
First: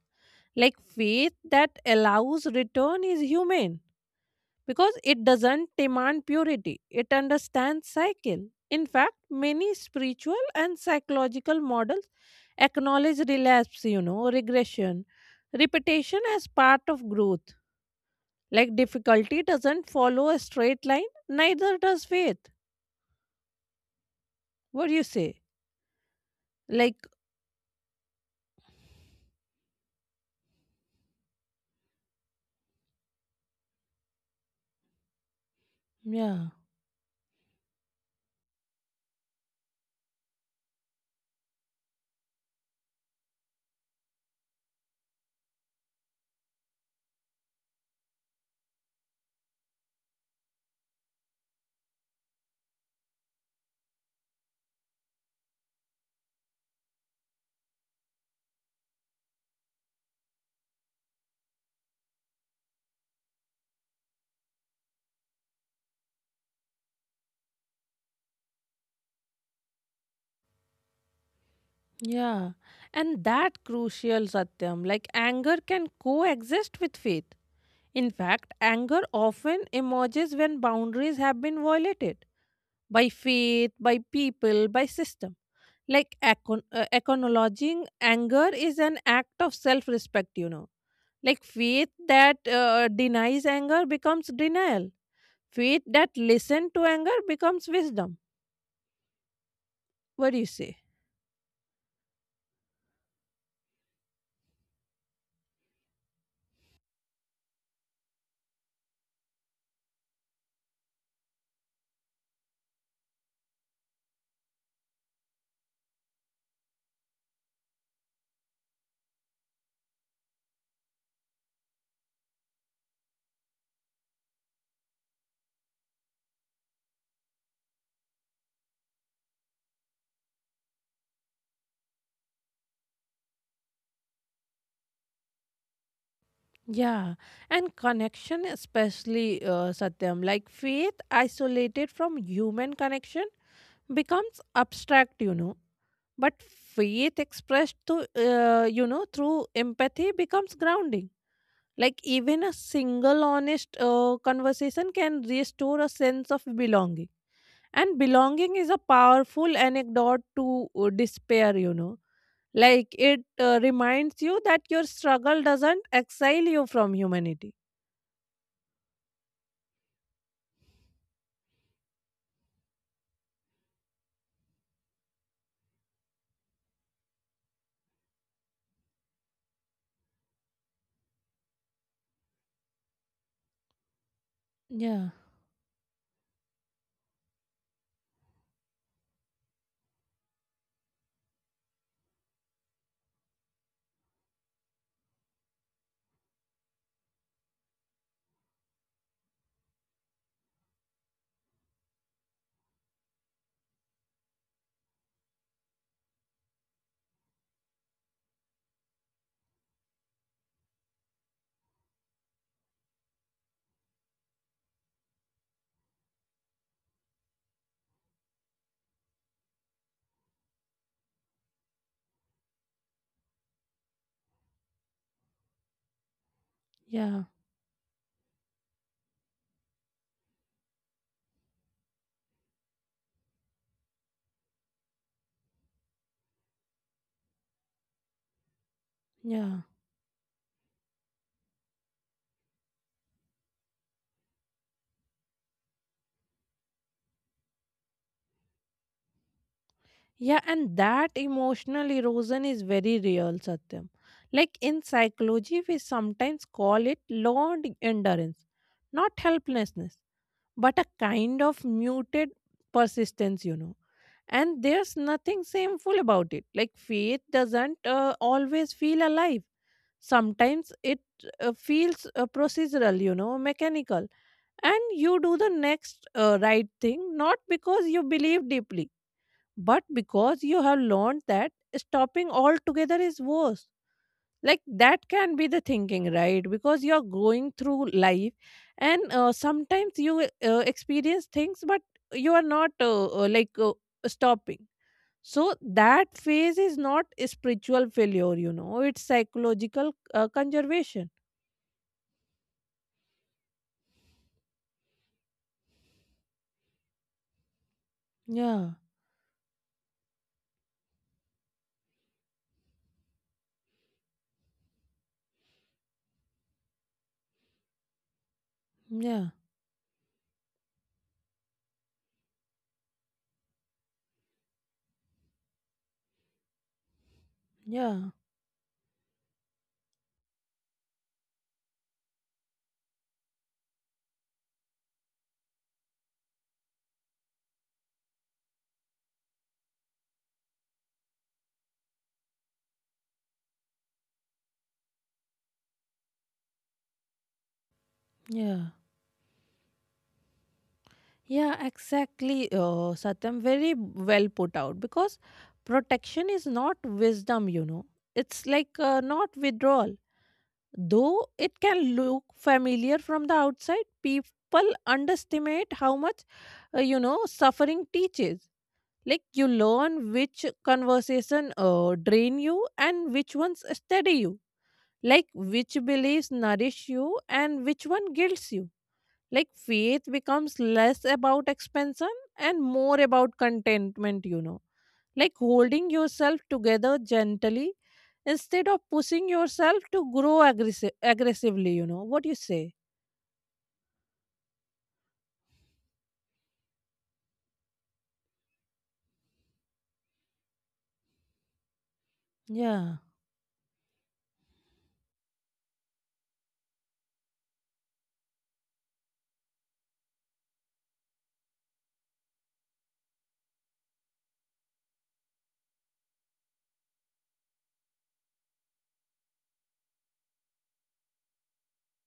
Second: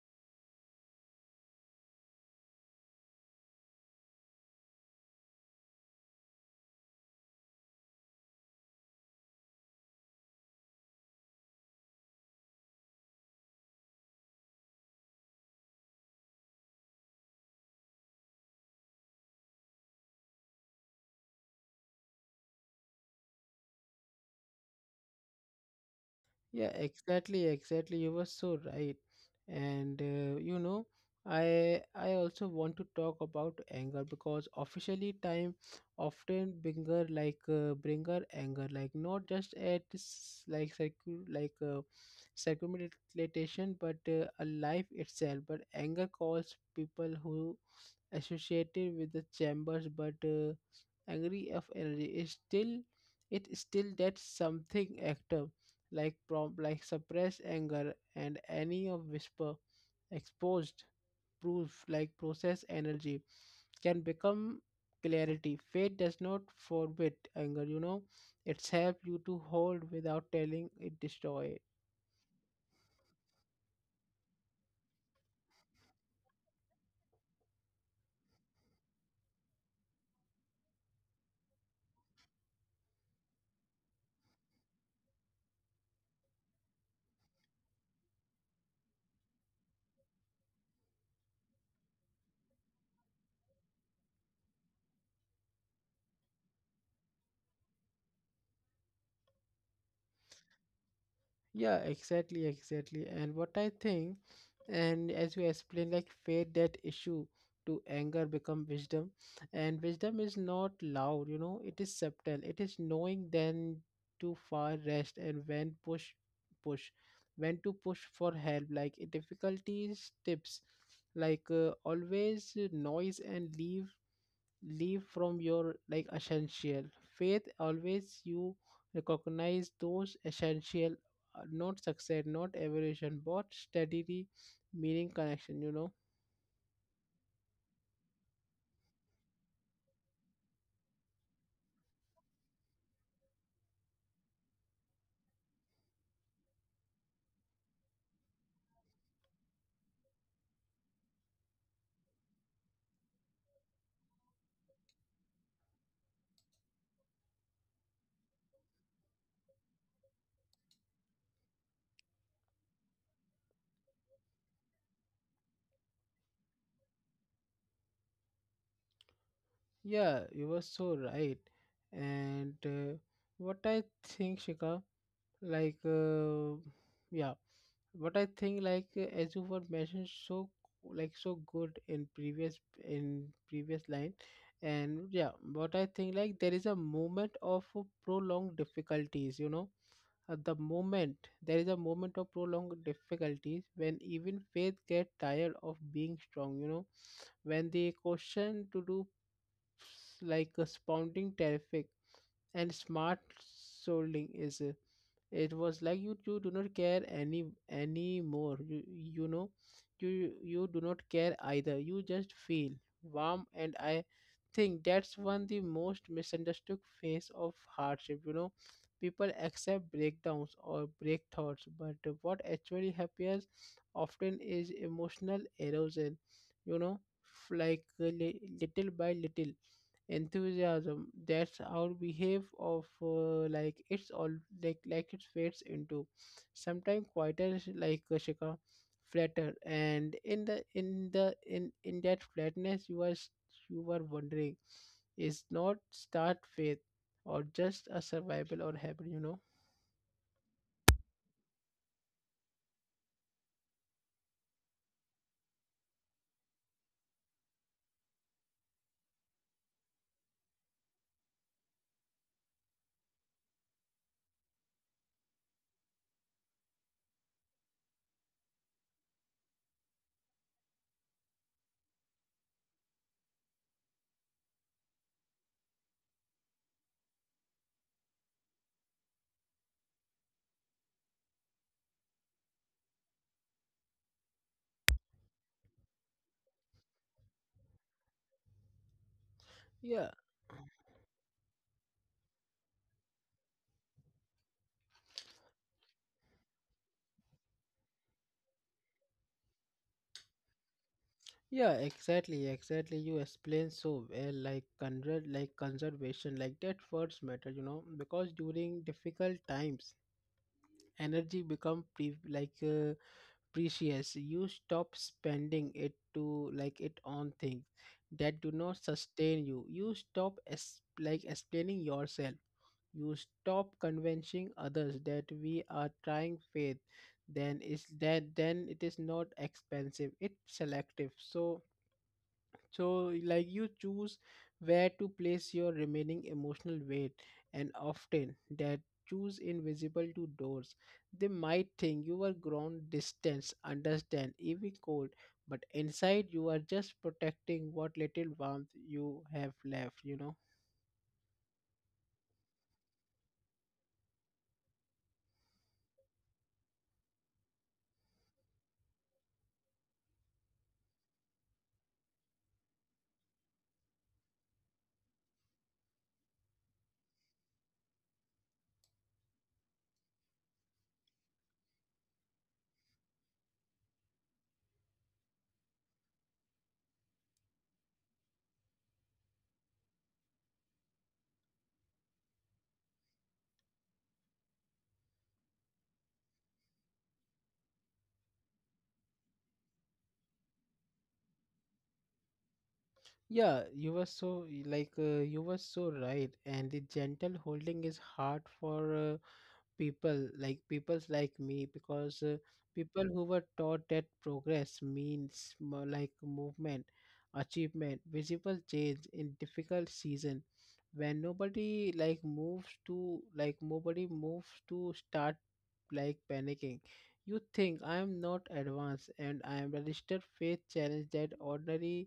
S2: Like faith that allows return is human, because it doesn't demand purity, it understands cycle. In fact, many spiritual and psychological models acknowledge relapse, regression, repetition as part of growth. Like difficulty doesn't follow a straight line, neither does faith. What do you say?
S1: Yeah,
S2: Like,
S1: exactly, exactly. You were so right. And you know, I also want to talk about anger because officially time
S2: yeah,
S1: often bringer anger like not just at circumlocution but a life itself. But anger calls people who associated with the chambers but angry of energy is still it is still that something active like suppressed anger and any of whisper exposed proof like process energy can become clarity. Fate does not forbid anger, you know, it's help you to hold without telling it destroy.
S2: yeah. And that crucial satyam, like anger can coexist with faith. In fact, anger often emerges when boundaries have been violated by faith, by people, by system. Like acknowledging anger is an act of self respect, Like faith that denies anger becomes denial, faith that listens to anger becomes wisdom. What do you say?
S1: Yeah, exactly, exactly. And what I think, and as we explained, like fade that issue to anger become wisdom. And wisdom is not loud, you know, it is subtle. It is knowing then to far rest and when push. When to push for help, like difficulties tips, always noise and leave from your like essential faith always you recognize those essential not success not evolution but steadily meaning connection, you know.
S2: Yeah, and connection, especially Satyam, like faith isolated from human connection becomes abstract, But faith expressed to, through empathy becomes grounding. Like even a single honest conversation can restore a sense of belonging. And belonging is a powerful anecdote to despair, Like it reminds you that your struggle doesn't exile you from humanity.
S1: Yeah, you were so right. And what I think, Shika, like uh, yeah, but I think as you were mentioned so like so good in previous line, and
S2: Yeah,
S1: yeah, but I think like there is a moment of prolonged difficulties, you know. At the moment, there is a moment of prolonged difficulties when even faith get tired of being strong, you know, when the question to do like a spounding terrific and smart solding is it was like you do not care anymore, you know, you do not care either, you just feel warm. And I think that's one the most misunderstood phase of hardship, you know. People accept breakdowns or break thoughts but what actually happens often is emotional erosion, you know.
S2: yeah,
S1: Little by little enthusiasm that's our behave of like it's all like it fades into sometimes quieter like a Shika flatter,
S2: yeah.
S1: and in the in the in that flatness you you were wondering is not start faith or just a survival or habit, you know.
S2: Yeah, and that emotional erosion is very real, Satyam. Like in psychology, we sometimes call it learned endurance, not helplessness but a kind of muted persistence, And there's nothing shameful about it. Like faith doesn't always feel alive. Sometimes it feels procedural, mechanical. And you do the next right thing, not because you believe deeply, but because you have learned that stopping altogether is worse. Like that can be the thinking, right? Because you're going through life and sometimes
S1: Yeah,
S2: you experience things but you are not, stopping. So that phase is not a spiritual failure, it's psychological conservation.
S1: yeah, exactly, exactly, you explain so well. Like conservation, like that words matter, you know, because
S2: Yeah,
S1: during difficult times energy become precious. You stop spending it to like it on things that do not
S2: yeah,
S1: sustain you, you stop explaining yourself, you stop convincing others that we are trying. Faith then is
S2: yeah,
S1: that then it is not expensive, it's selective. So, so, like you choose where to place your remaining emotional weight, and often that choose invisible to doors. They might think you are grown, distance, understand, even cold, but inside you are just protecting what little
S2: yeah,
S1: warmth you have left. You know.
S2: yeah, exactly, satyam, very well put out because protection is not wisdom, it's like not withdrawal. Though it can look familiar from the outside, people underestimate how much, suffering teaches. Like you learn which conversation drain you and which ones steady you. Like which beliefs nourish you and which one guilts you. Like faith becomes less about expansion and more about contentment, Like holding yourself together gently instead of pushing yourself to grow aggressively. You know what you say?
S1: Yeah, you were so you were so right, and the gentle holding is hard for. People like peoples like me because
S2: Yeah.
S1: people who were taught that progress means movement achievement visible change in difficult season when nobody like moves to like nobody moves to start like panicking, you think I am not advanced and I am registered. Faith challenge that ordinary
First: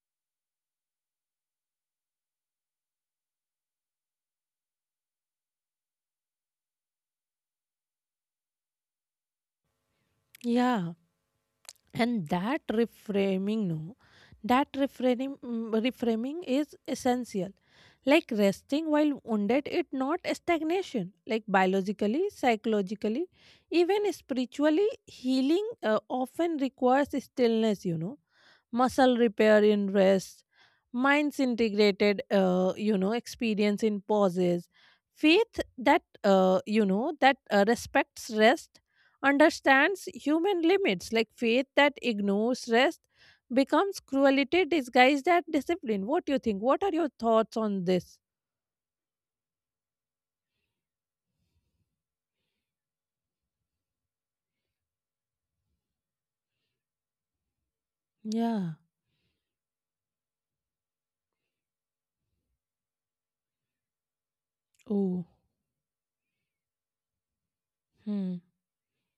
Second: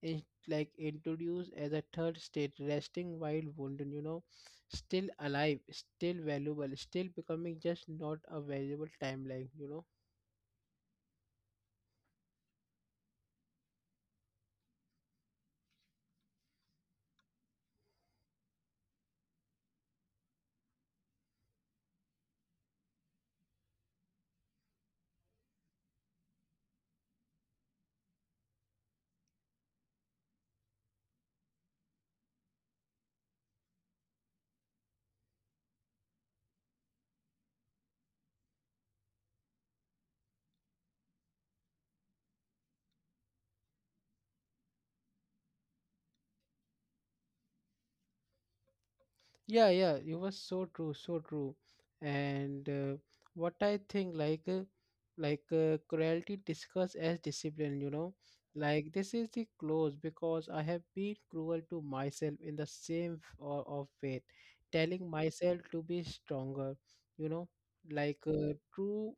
S1: in, like introduced as a third state, resting while wounded, you know, still alive, still valuable, still becoming, just not a valuable timeline, you know.
S2: Yeah. And that reframing, no, that reframing, reframing is essential. Like resting while wounded, it not a stagnation. Like biologically, psychologically, even spiritually, healing often requires stillness, muscle repair in rest, minds integrated experience in pauses. Faith that respects rest understands human limits. Like faith that ignores rest becomes cruelty disguised as discipline. What do you think? What are your thoughts on this?
S1: Yeah, yeah, it was so true, so true. And what I think cruelty discussed as discipline, you know,
S2: Yeah.
S1: like this is the close because I have been cruel to myself in the same or of faith, telling
S2: Oh.
S1: myself to be stronger, you know.
S2: Hmm.
S1: True.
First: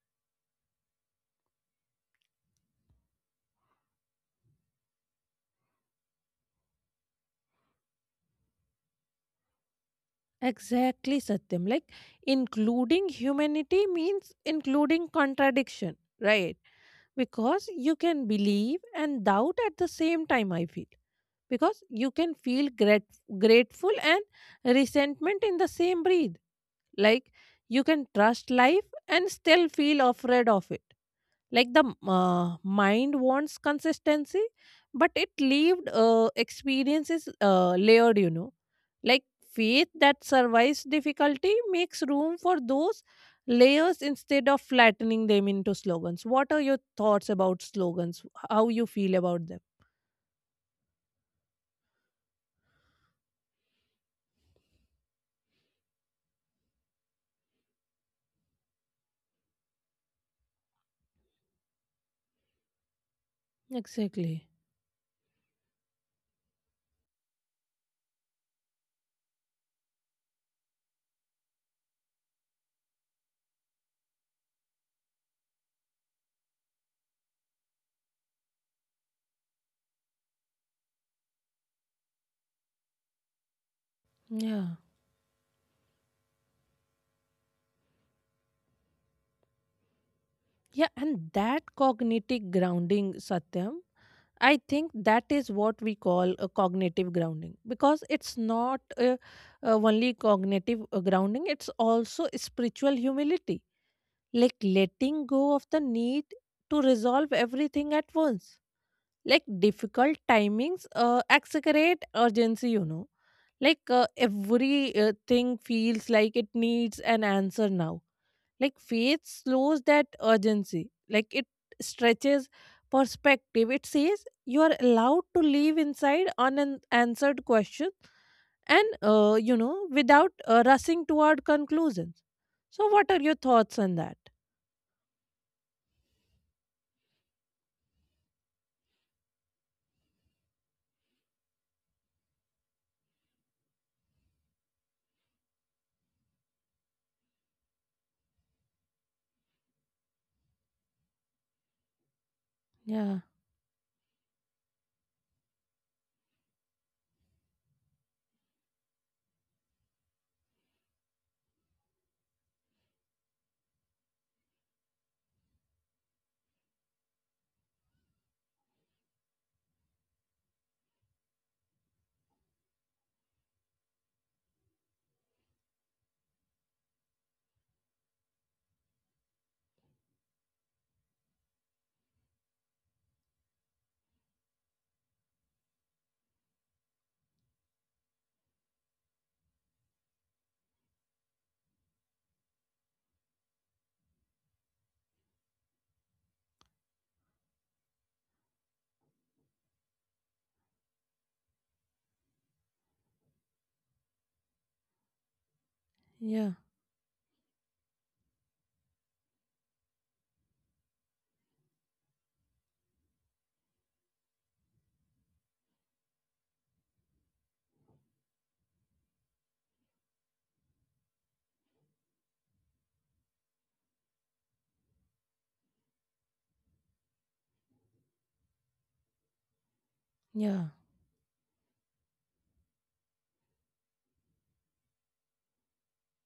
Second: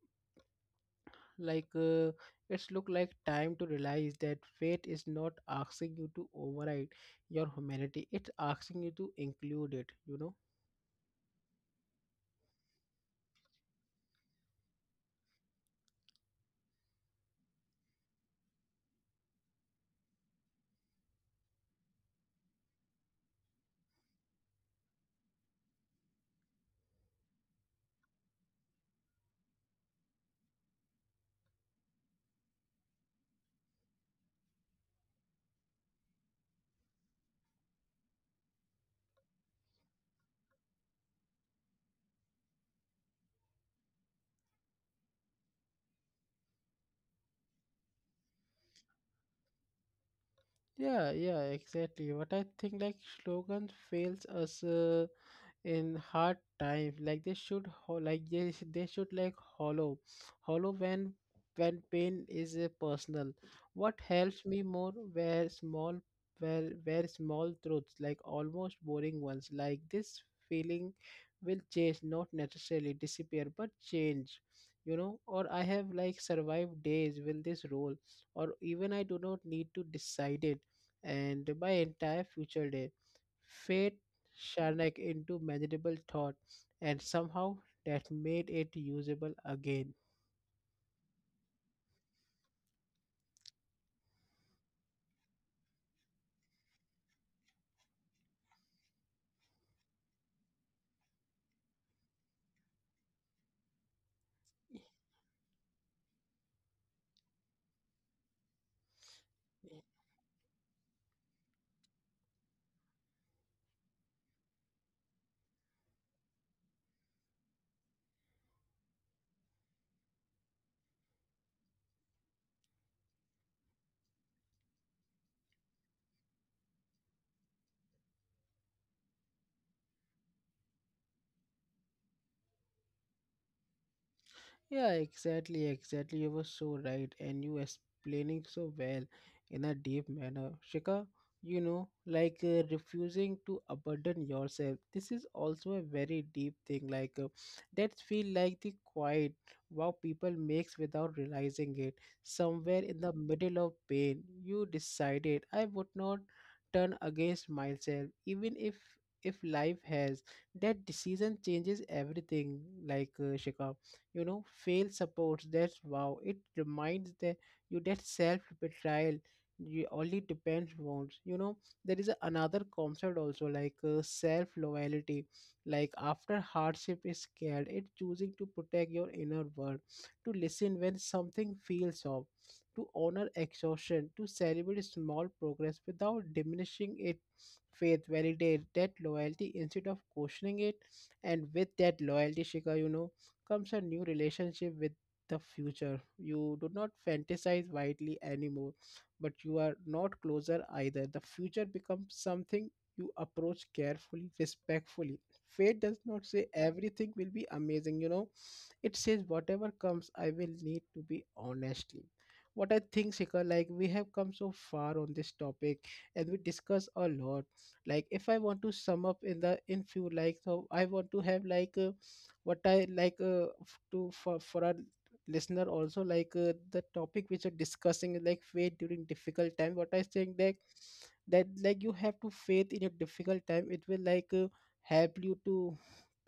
S1: like uh, it's look like time to realize that fate is not asking you to override your humanity, it's asking you to include it, you know.
S2: Exactly, Satyam. Like including humanity means including contradiction, right? Because you can believe and doubt at the same time, I feel. Because you can feel grateful and resentment in the same breath. Like you can trust life and still feel afraid of it. Like the mind wants consistency, but it lived experience is layered, like faith that survives difficulty makes room for those layers instead of flattening them into slogans. What are your thoughts about slogans? How you feel about them?
S1: Yeah, yeah, exactly. What I think, like slogans fails us in hard times, like they, they should like hollow hollow when pain is personal. What
S2: Exactly.
S1: helps me more were small were small truths, like almost boring ones, like this feeling will change, not necessarily disappear but change, you know. Or I have like survived days with this role, or even I do not need to decide it and my entire future day. Fate
S2: Yeah.
S1: Sharnak into manageable thought, and somehow that made it usable again.
S2: Yeah, and that cognitive grounding, Satyam, I think that is what we call a cognitive grounding because it's not only cognitive grounding, it's also spiritual humility, like letting go of the need to resolve everything at once. Like difficult timings exaggerate urgency, Like every thing feels like it needs an answer now. Like faith slows that urgency, like it stretches perspective. It says you are allowed to leave inside unanswered questions and, without rushing toward conclusions. So, what are your thoughts on that?
S1: Yeah, exactly, exactly. You were so right, and you explaining so well in a deep manner. Shika, you know, refusing to abandon yourself. This is also a very deep thing. That feel like the quiet wow people makes without realizing it. Somewhere in the
S2: Yeah,
S1: middle of pain, you decided I would not turn against myself, even if life has. That decision changes everything. Shika, you know, fail supports that wow, it reminds that you that self betrayal you only depends wounds, you know. There is a, another concept also self loyalty, like after hardship is scared, it choosing to protect your inner world, to listen when something feels off, to honor exhaustion, to celebrate small progress without diminishing it. Faith validate that loyalty instead of questioning it, and with that loyalty, Shika, you know, comes a new relationship with the future. You do not fantasize widely anymore, but you are not closer either. The future becomes something you approach carefully, respectfully. Fate does not say
S2: yeah,
S1: everything will be amazing, you know. It says whatever comes, I will need to be honestly. What I think, Shikhar, like we have come so far on this topic and we discuss a lot. Like if I want to sum up in the in few like, so I want to have like what I like to for our listener also, like the topic which you're discussing is like faith during difficult time. What I think that
S2: yeah.
S1: that like you have to faith in your difficult time. It will like help you to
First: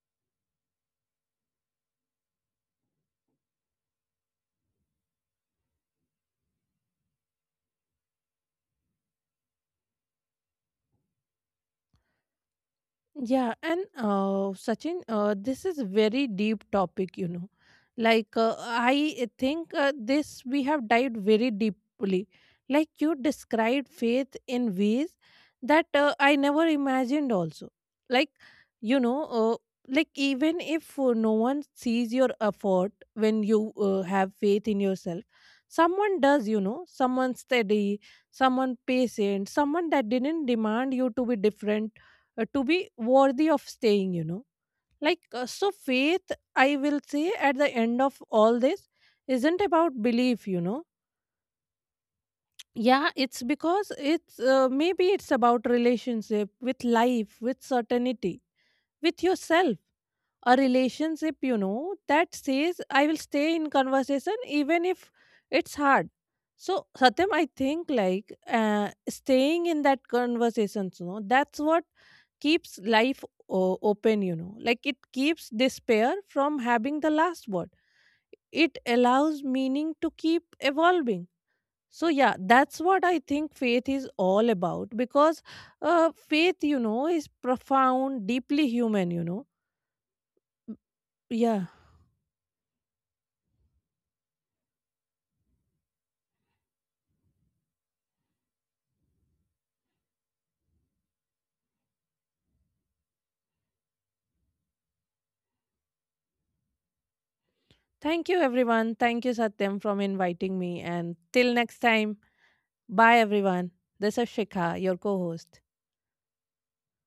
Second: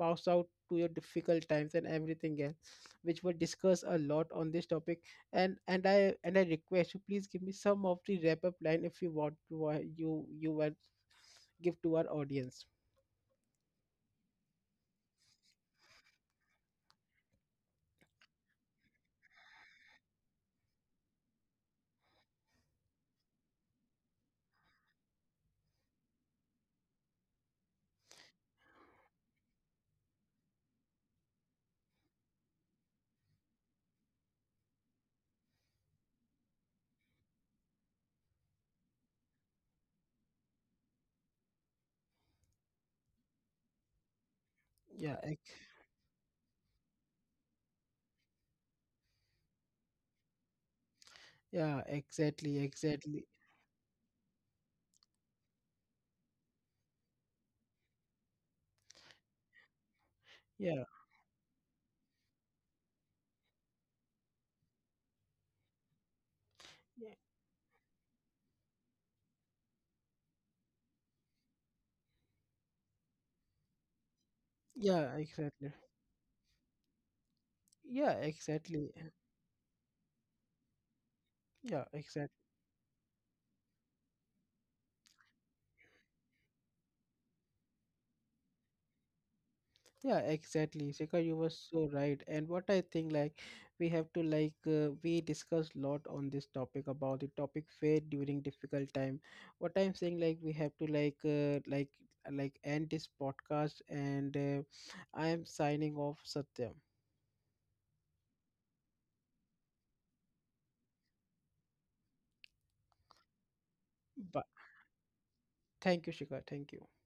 S1: pass out to your difficult times and everything else, which we discuss a lot on this topic. And I request you please give me some of the wrap up line if you want to you want give to our audience.
S2: Yeah, and Sachin, this is very deep topic, Like I think this we have dived very deeply. Like you described faith in ways that I never imagined. Also, like you know, uh, even if no one sees your effort when you have faith in yourself, someone does. You know, someone steady, someone patient, someone that didn't demand you to be different to be worthy of staying,
S1: Yeah,
S2: like
S1: ex-
S2: uh, so faith, I will say at the end of all this, isn't about belief,
S1: yeah, exactly,
S2: yeah,
S1: exactly.
S2: it's because it's maybe it's about relationship with life, with certainty, with yourself. A
S1: Yeah.
S2: relationship, that says I will stay in conversation even if it's hard. So satyam, I think like staying in that conversation, that's what keeps life open, like it
S1: Yeah,
S2: keeps
S1: exactly.
S2: despair from having the last word.
S1: Yeah,
S2: It
S1: exactly.
S2: allows meaning to keep evolving.
S1: Yeah,
S2: So, yeah,
S1: exactly.
S2: that's what I think faith is all about because faith, is profound, deeply human,
S1: Yeah, exactly. Shekhar, you were
S2: Yeah.
S1: so right. And what I think, like, we have to like we discussed lot on this topic about the topic fair during difficult time. What I'm saying, like, we have to like end this podcast, and I am signing off, Satyam.
S2: Thank you, everyone. Thank you, Satyam, from inviting me. And till next time, bye, everyone. This is
S1: But
S2: Shikha, your co host.
S1: thank you, Shikha. Thank you.